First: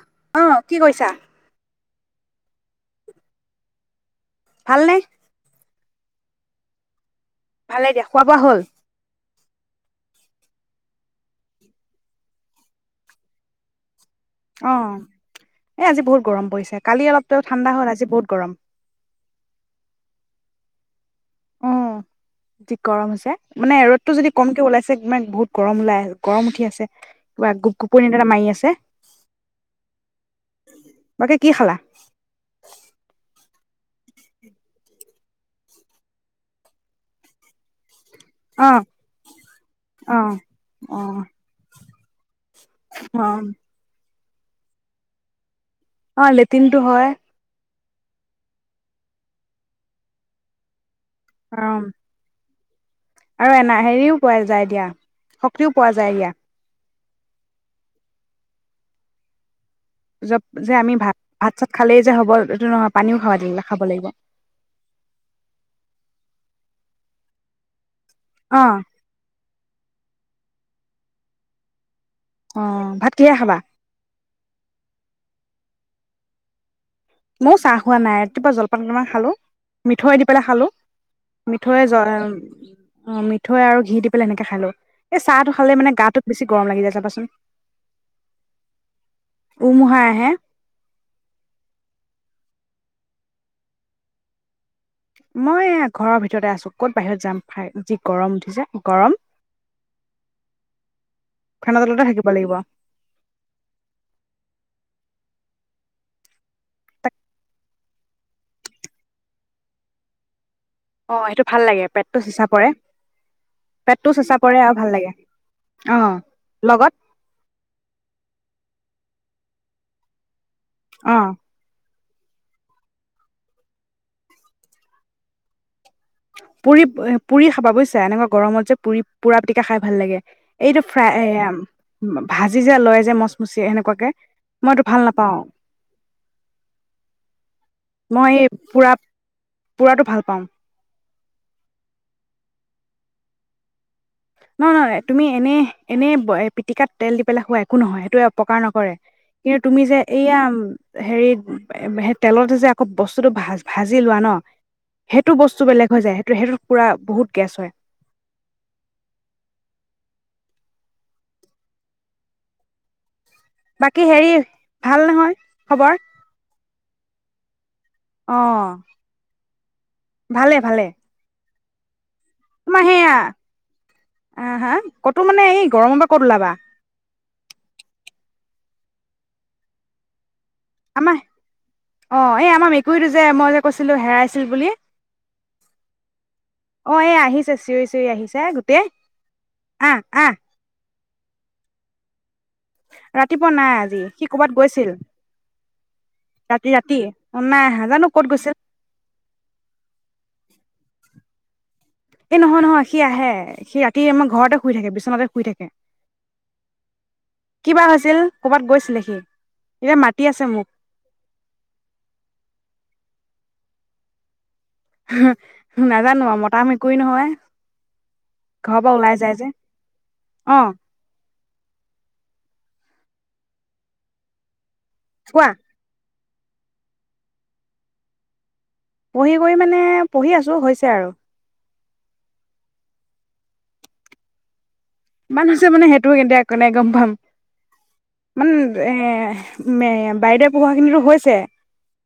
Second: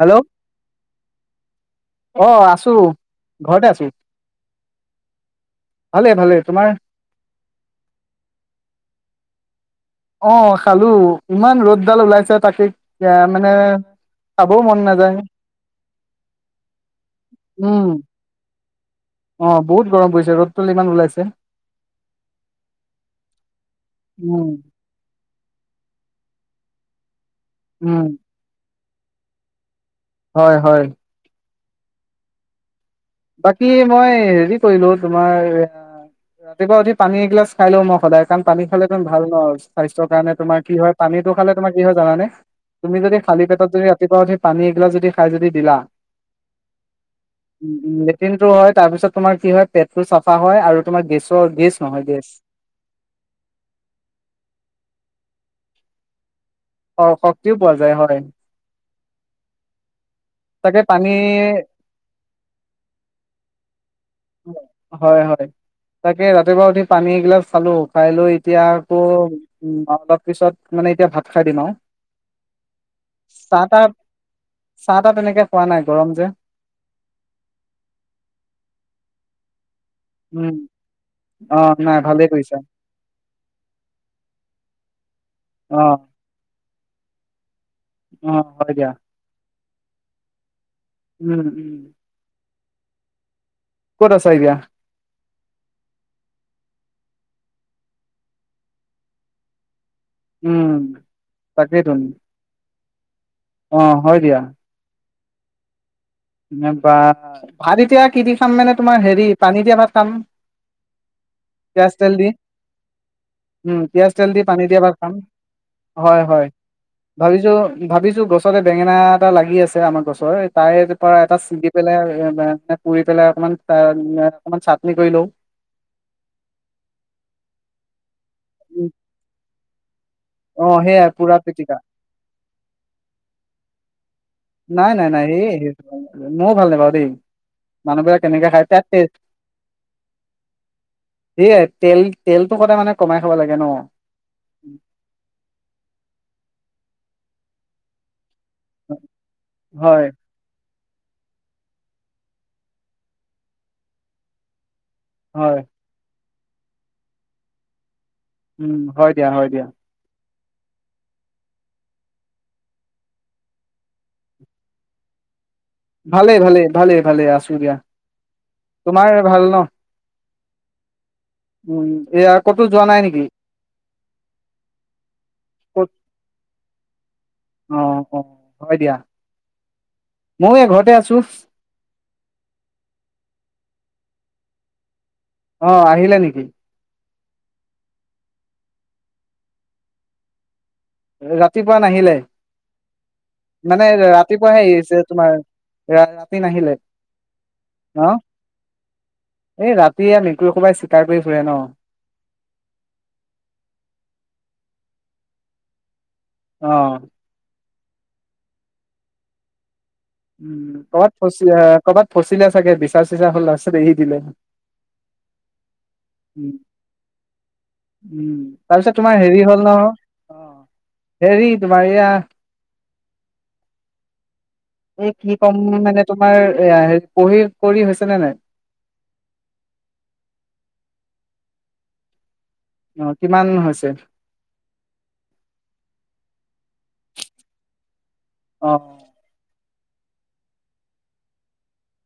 Hello অ, কি কৰিছা? অ, আছো, ঘৰতে আছো। ভালনে। ভালে ভালে তোমাৰ। ভালে দিয়া খোৱা বোৱা হ'ল। অ, খালোঁ, ইমান ৰ'দডাল ওলাইছে তাকে মানে খাবও অ, মন নাযায় এ আজি বহুত গৰম পৰিছে কালি অলপতো ঠাণ্ডা উম হ'ল আজি বহুত গৰম। অ, বহুত গৰম পৰিছে ৰ'দটো যিমান ওলাইছ অ, যি গৰম হৈছে, মানে ৰ'দটো যদি উম কমকে ওলাইছে মে বহুত গৰম ওলাই আহ গৰম উঠি আছে। গোপ উম গোপনী এটা মাৰি আছে। হয় হয়। বাকী কি খালা? বাকী মই হেৰি কৰিলো তোমাৰ, ৰাতিপুৱা উঠি পানী এগিলাচ খাই লওঁ মই সদায়। কাৰণ পানী অ' খালে তুম ভাল ন, স্বাস্থ্যৰ অ' কাৰণে তোমাৰ কি হয় অ' পানীটো খালে তোমাৰ কি হয় জানেনে? তুমি যদি অ' খালী পেটত যদি ৰাতিপুৱা উঠি পানী এগিলাচ যদি খাই যদি দিলা অ, লেট্ৰিনটো হয়। উম, লেট্ৰিন টো হয় তাৰ পিছত তোমাৰ কি হয় পেটতো চাফা হয় আৰু তোমাৰ গেছৰ গেছ অ' নহয় গেছ। আৰু এনা হেৰিও পোৱা যায় দিয়া, শক্তিও পোৱা যায় দিয়া। অ, শক্তিও পোৱা যায় হয়। জব যে তাকে আমি পানী ভাত, ভাত চাত খালেই যে হ'ব এইটো নহয় পানীও খাবা দু খাব লাগিব। হয় হয়, তাকে ৰাতিপুৱা উঠি পানী এগিলাচ খালোঁ। খাই লৈ এতিয়া অ' আকৌ, উ অলপ পিছত, মানে এতিয়া ভাত খাই দিম আৰু। অ' ভাত কিহে খাবা? চাহ তাহ, চাহ তাহ তেনেকে খোৱা নাই গৰম যে। মইও চাহ খোৱা নাই, ৰাতিপুৱা জলপান কেইটামান খালোঁ। মিঠৈ দি পেলাই উম খালোঁ, অ মিঠৈ জ নাই ভালেই কৰিছা মিঠৈ আৰু ঘি দি পেলাই সেনেকে খালোঁ। এ চাহ হালে অ মানে গাটোত বেছ গৰম লাগি যায় যাবাচোন অ হয় দা উমহা হে উম উম কতছ আহ দয়াা মই ঘৰৰ ভিতৰতে আছো ক'ত বাহিৰত যামাই যি গৰম উঠিছে গৰম উম ফেনৰ তাকেইত তলতে থাকিব লাগিব অ হয় দিয়া বা তাক ভাত এতিয়া কি দি খাম মানে তোমাৰ হেৰি পানী দিয়া ভাত খাম অ সেইটো ভাল লাগে পিয়াজ তেল পেটটো দি চেঁচা পৰে উম পেটটো পিয়াজ তেল চেঁচা দি পৰে পানী আৰু দা ভাল বা লাগে খাম অ হয় হয় লগত ভাবিছো ভাবিছো গছত বেঙেনা এটা লাগি আছে আমাৰ গছৰ তাৰে অ এটা ছিগি পেলাই পুৰি পেলাই অকমান অকমান চাটনি কৰি লও পুৰি পুৰি খাবা বুজিছা এনেকুৱা গৰমত যে উম, পুৰি পুৰা এ খাই ভাল লাগে অ এইটো সেইয়াই ফ্ৰাই পুৰা পিটিকা এ ভাজি যো লয় যে মচমচি সেনেকুৱাকে মই এইটো নাই ভাল নাই নাই নাপাওঁ স ময়ো ভাল নাই বাৰু দেই মানুহবাক মই এই কেনেকে খাই তাত পুৰা টষ্ট পুৰাটো ভাল পাওঁ সে তেল তেলটো সদায় মানে কমাই খাব লাগে ন নহ নহয় তুমি এনে এনে পিটিকাত তেল দি পেলাই খোৱা একো নহয় সেইটো উপকাৰ নকৰে কিন্তু তুমি যে হয় এইয়া হেৰি সেই তেলতে যে আকৌ বস্তুটো ভ ভাজি লোৱা ন সেইটো হয় বস্তু বেলেগ হৈ যায় ত সেইটোত পুৰা বহুত গেছ হয় উম হয় দিয়া হয় দিয়া বাকী হেৰি ভাল নহয় খবৰ ভালে ভালে ভালোল ভালে আছোগিয়া অ ভালে ভালে উম উ তোমাৰ সেয়া আহ হা ক'তো মানে এই গৰমৰ পৰা ক'ত ওলাবা অ অ হয় দিয়া ময়ো এই ঘৰতে আছো আমাৰ অ এই আমাৰ মেকুৰীটো যে মই যে কৈছিলো হেৰাই চীল বুলি অ'আহিলে‌ নেকি? অ'এই আহিছে চিঞৰি চিঞৰি আহিছে। গোটেই আহ আহ। হৈ ৰাতিপুৱা নাহিলে। ৰাতিপুৱা নাই মানে, আজি সি কৰ'বাত ৰাতিপুৱাহে গৈছিল এৰিছে তোমাৰ। ৰাতি নাহিলে ৰাতি অ নাই আহা ন, জানো ক'ত গৈছিল এই ৰাতি ইয়াত মেকুৰী সোমাইছে। [unintelligible] ফুৰে ন। এই নহয়-নহয় সি আহে, সি ৰাতি আমাৰ ঘৰতে শুই থাকে। বিচনাতে শুই থাকে। অ কিবা আছিল। কৰ'বাত গৈছিলে সি? এতিয়া মাতি আছে মোক উম, ক'ৰবাত ফচিয়ে, ক'ৰবাত ফচিলে চাগে বিচাৰ। পিছদিনা খন লাষ্টত এৰি দিলে। নাজানো আৰু উম, মতা মেকুৰী নহয় উম ঘৰৰ তাৰ পৰা পিছত তোমাৰ ওলাই যায় হেৰি যে হ'ল ন। অ, 'হেৰি তোমাৰ এইয়া। এই কি কোৱা কম উম মানে। তোমাৰ এইয়া, পঢ়ি কৰি হৈছেনে নাই। পঢ়ি কৰি মানে পঢ়ি আছোঁ, হৈছে আৰু। অ' কিমান হৈছে? ইমান হৈছে, মানে হেতু কিতিয়া কোনে গম পাম। মান অ এ মে--ম, বাইদেউ পঢ়োৱা খিনিতো হৈছে।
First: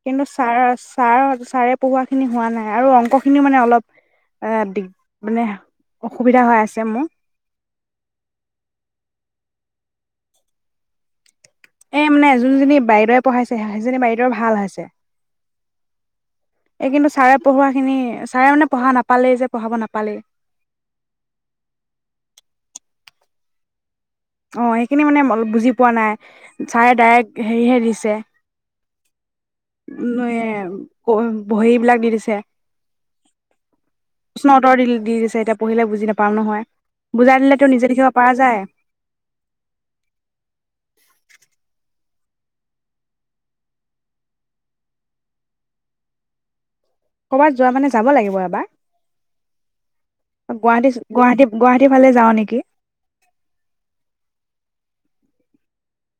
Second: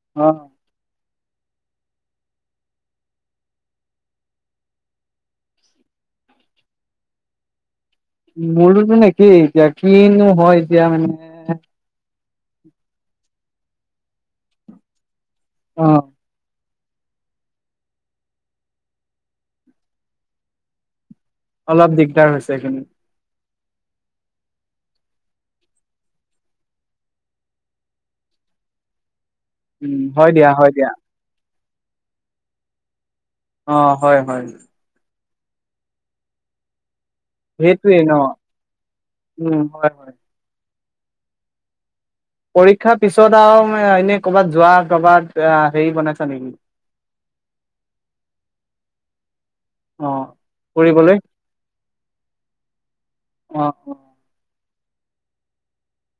কিন্তু অ চাৰচ। ছাৰহঁত ছাৰে পঢ়োৱাখিনি হোৱা নাই, আৰু অংকখিনিও মানে অলপ অ' দিগ মানে অসুবিধা হৈ আছে মোৰ। মোৰোনো‌ চোন একেই, এতিয়া কিনো হয়, এতিয়া মানে তাৰ মানে জোনজনী বাইদেউৱে পঢ়াইছে, হেইজনী বাইদেউ ভাল আছে। অ এই কিন্তু ছাৰে পঢ়োৱা খিনি ছাৰে মানে পঢ়া নাপালেই যে পঢ়াব নাপালেই। অলপ দিগদাৰ হৈছে এইখিনি অ, এইখিনি মানে অলপ বুজি পোৱা নাই, ছাৰে ডাইৰেক্ট হেৰিহে দিছে। উম, হয় দিয়া হয় নোৱে--ম দিয়া কৰিম বহী বিলাক দি দিছে। অ' হয় হয়। যে, এতিয়া পঢ়িলে বুজি নাপাওঁ নহয়। বুজাই দিলে টো নিজে সেইটোৱে লিখিব ন পৰা যায়। উম, হয় হয়। পৰীক্ষাৰ পিছত আৰু মে'এনে কৰ'বাত যোৱা ক'ৰবাত এইয়া হে'ৰি বনাইছা নেকি? ক'ৰবাত যোৱা মানে যাব লাগিব এবাৰ। অ' গুৱাহাটী, ফুৰিবলৈ গুৱাহাটী, গুৱাহাটীৰ ফালে যাওঁ নেকি? অ' অ'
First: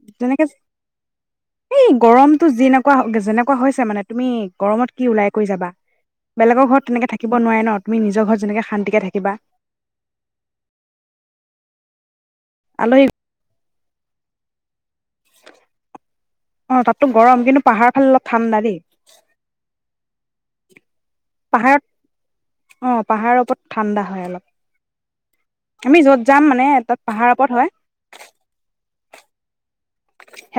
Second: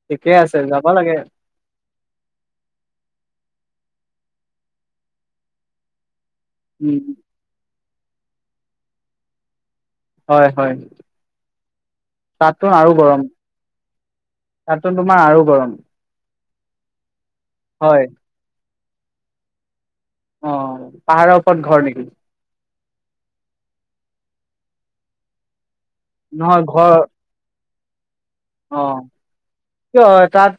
ঠিকে যেনেকে, আছে যাব লাগে এই গৰমটো যিনেকুৱা যেনেকুৱা হৈছে। তাৰ মানে তুমি গৰমত কি ওলাই কৰি যাবা। বেলেগৰ ঘৰত উম। তেনেকে থাকিব নোৱাৰে ন। তুমি নিজৰ ঘৰত যেনেকে শান্তিকে থাকিবা হয় হয় তাকোন আৰু আলহী গৰম তাতো তোমাৰ আৰু গৰম অ তাতো গৰম কিন্তু পাহাৰ হয়। ফালে অল ঠাণ্া দেই অঁ পাহাৰৰ ওপৰত পাহাৰত ঘৰ লাগিল অ পাহাৰৰ ওপৰত ঠাণ্ডা হয় অলপ আমি যত যাম নহয় মানে ঘৰ তাত পাহাৰ ওপৰত হয় অ ক তাত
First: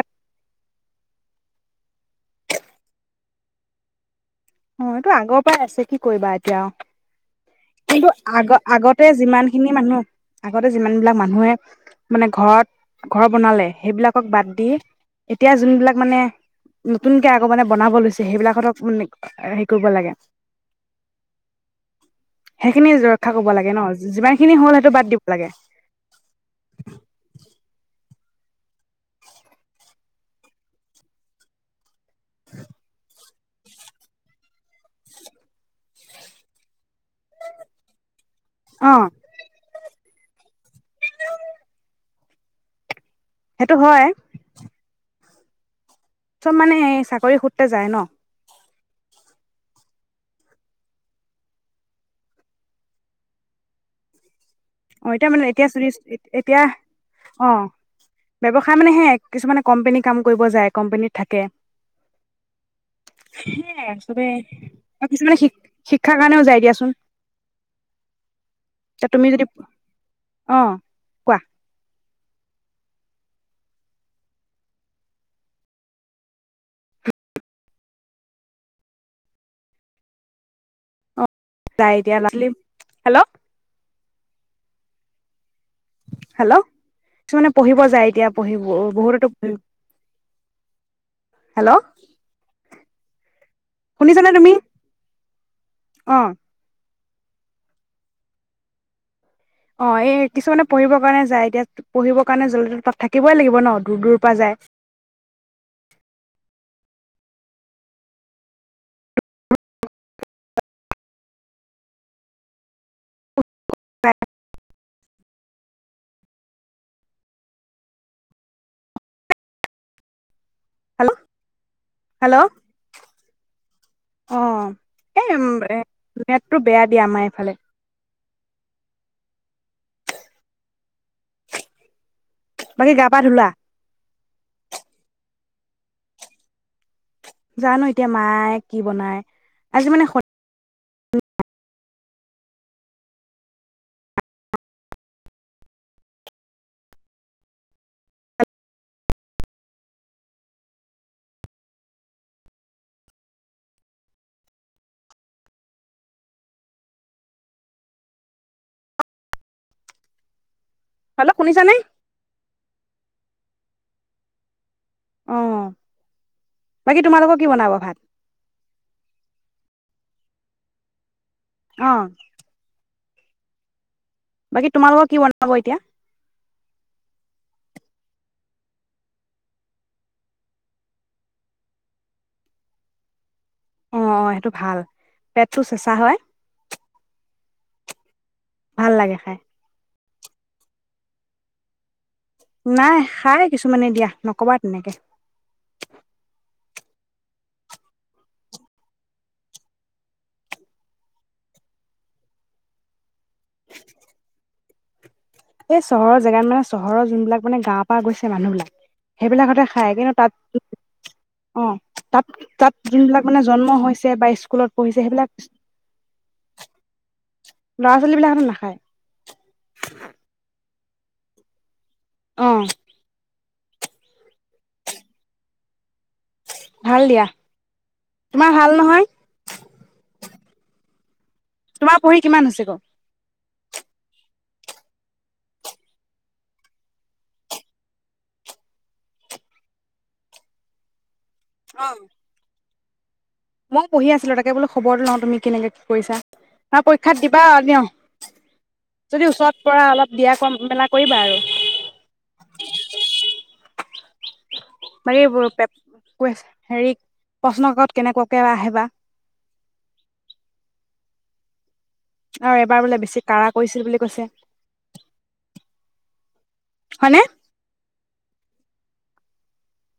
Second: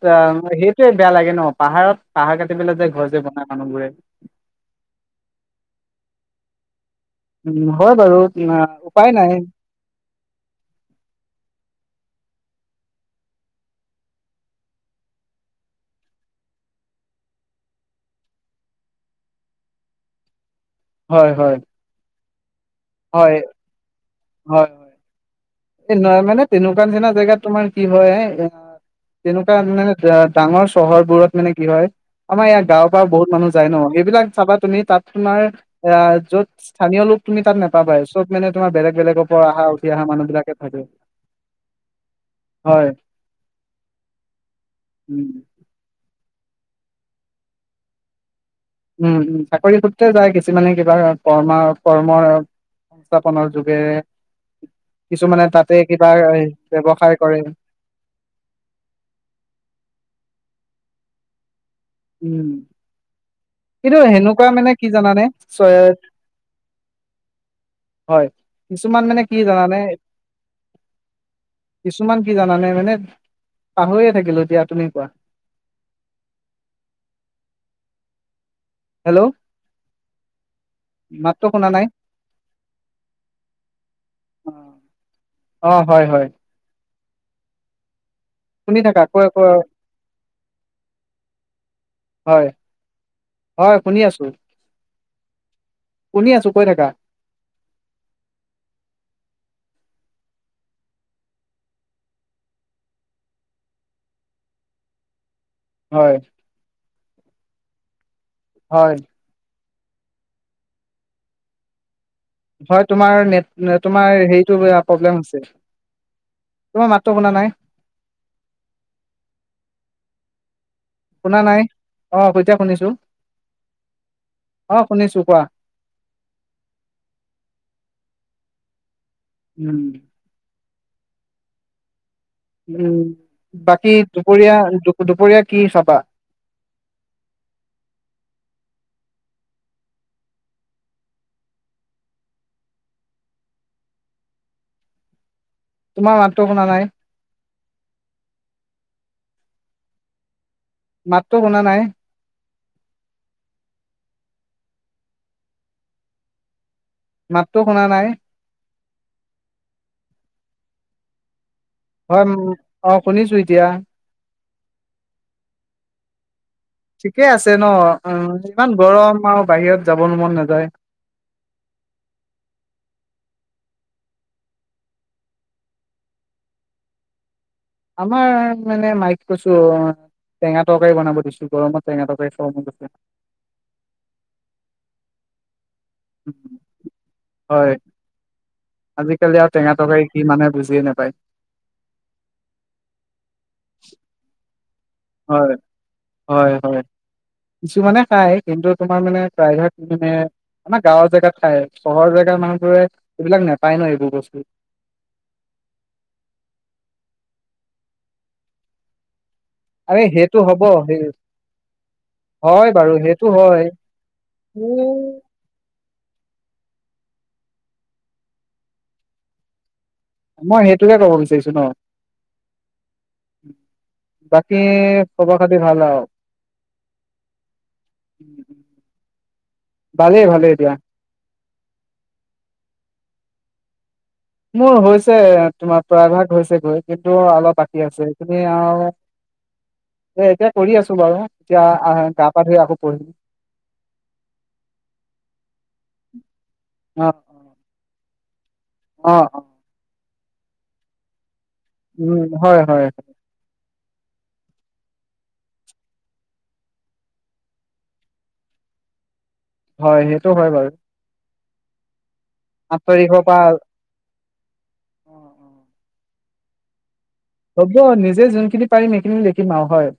সেই েই বেয়া লাগে ন পাহাৰত পাহাৰ কাটি পেলাই যে ঘৰ যে বনাই মানুহবোৰে অ এইটো আগৰ পৰাই আছে কি কৰিবা এতিয়া উম, হয় কিন্তু বাৰু উম, আগ আহ, আগতে উপায় নাই যিমানখিনি মানুহ আগতে যিমান বিলাক মানুহে মানে ঘৰত ঘৰ বনালে সেইবিলাকক বাদ দি এতিয়া যোনবিলাক মানে নতুনকে আগ মানে বনাব লৈছে সেইবিলাকতক মান হেৰি কৰিব লাগে হয় হয় সেইখিনি ৰক্ষা হয়, কৰিব লাগে ন যিমান সিনি হ'লেইটো বাদ দিব লাগে এ নহয় মানে তেনেকুৱা নিচিনা জেগাত তোমাৰ কি হয় এ এ তেনেকুৱা মানে ডাঙৰ চহৰবোৰত মানে কি হয় আমাৰ ইয়াৰ গাঁওৰ পৰা বহুত মানুহ যায় ন এইবিলাক চাবা তুমি তাত তোমাৰ এ য'ত স্থীয় লোকুমি তাত নাপাবাই চব মানে তমাৰ অ বেলেগ বেগৰ পৰা অ আহা উঠি অা মানুহ ভালে হয় সেইটো হয় উম চব মানে চাকৰি সূত্ৰে যায় ন উম উ চাকৰি সূত্ৰে যায় কিছুমানে কিবা কৰ্মা কৰ্ম সংস্থাপনৰ যোগে অ এতিয়া মানে এতিয়া এতিয়া ব্যৱসায় কৰে অ ব্যৱসায় মানে হে কিছুমানে কোম্পেনী কাম কৰিব যায় কোম্পানীত থাকে উম সেয়াই কিন্তু চবে সেনেকুৱা মানে কি আৰু জানানে কিছুমানে শি চয় শিক্ষাৰ কাৰণেও যায় দিয়াচোন হয় কিছুমান এতিয়া মানে তুমি কি যদি জানা অ কোৱা কিছুমান কি জানানে মানে পাহৰিয়ে থাকিলো এতিয়া তুমি কোৱা হেল্ল' মাতটো শুনা নাই দিয়া হেল্ল' অহ অ হয় হয় হেল্ল' কিছুমানে পঢ়িব যায় এতিয়া পঢ়িব শুনি থাকা বহুতেতো কৈ কৈ পঢ় হেল্ল' হয়, হয় শুনি আছো শুনিছানে তুমি অ শুনি আছো কৈ থাকা অ এই কিছুমানে পঢ়িবৰ কাৰণে যায় এতিয়া পঢ়িবৰ কাৰণে জ্বলে তাত থাকিবই লাগিব ন দূৰ দূৰৰ পৰা যায় হয় হয় বত তোমাৰ নেট তোমাৰ হেৰিটো প্ৰব্লেম হৈছে তোমাৰ মাততো শুনা নাই হেল্ল' শুনা নাই অ হেল্ল' সতিয়া শুনিছো অ শুনিছো এ কোৱা নেটটো বেয়া দিয়া আমাৰ এইফালে উম বাকী উম গা পা ধুলা বাকী দুপৰীয়া দুপৰীয়া কি চপা জানো এতিয়া মায়ে কি বনাই আজি মানে তোমাৰ মাতটো শুনা নাই মাতটো শুনা নাই মাতটো শুনা নাই হেল্ল শুনিছা নে হয় অ শুনিছো এতিয়া অহ ঠিকে আছে ন অ ইমান গৰম আৰু বাহিৰত যাবলৈ মন নাযায় অ বাকী তোমালোকক কি বনাব এতিয়া আমাৰ মানে মাইকে কৈছো টেঙা তৰকাৰী বনাব দিছো গৰমত টেঙা তৰকাৰী খাব মন গৈছে অ অ সেইটো ভাল পেট চোচ হয় ভাল লাগে খাই আজিকালি আৰু টেঙা তৰকাৰী কি মানে বুজিয়ে নাপায়। নাই খাই কিছুমানে দিয়া নকবা তেনেকে হয় হয় হয় কিছুমানে খায় কিন্তু তোমাৰ মানে প্ৰায় ভাগ মানে আমাৰ গাঁৱৰ জেগাত খাই চহৰৰ জেগা মানুহবোৰে এইবিলাক নাপায় ন এইবোৰ বস্তু এই চহৰৰ জেগাত মানে চহৰৰ যোনবিলাক মানে গাৱৰ পৰা গৈছে মানুহ বিলাক সেইবিলাকহতে খায় আৰে কিন্তু সেইটো হ'ব সেই তাত অ তাত হয় বাৰু তাত সেইটো যোনবিলাক মানে হয় জন্ম হৈছে বা স্কুলত কিন্তু পঢ়িছে সেইবিলাক ল'ৰা ছোৱালী বিলাকনো নাখায়। সেইটোহে ক'ব বিচাৰিছো ন অহ বাকী খবৰ খাতি ভাল আৰু ভাল দিয়া তোমাৰ ভাল নহয় ভালেই ভালেই দিয়া তোমাৰ পঢ়ি কিমান হৈছে গ মোৰ হৈছে তোমাৰ প্ৰায়ভাগ হৈছে গৈ কিন্তু অলপ বাকী আছে সিখিনি আৰু এ এতিয়া কৰি আছো বাৰু এতিয়া আহ গা পা ধুই আকৌ পঢ়ি মই পঢ়ি আছিলো তাকে বোলো খবৰটো লওঁ তুমি কেনেকে কি কৰিছা ন অ পৰীক্ষাত দিবা ন [unintelligible] অ অ যদি অ ওচৰত পোৱা অলপ বিয়া কম মেলা কৰিবা আৰু উম হয় হয় হয় মানে এইবোৰ পেপ কুয়ে হেৰি প্ৰশ্ন কাকত কেনেকুৱাকে আহে বা হয় সেইটো হয় বাৰু আৰু আঠ এবাৰ বোলে বেছি ক়াৰা কৰিছিল বুলি কৈছে। অহ অহ হয়নেে হ'ব নিজে যোনখিনি পাৰিম সেইখিনি লিখিম আৰু হয়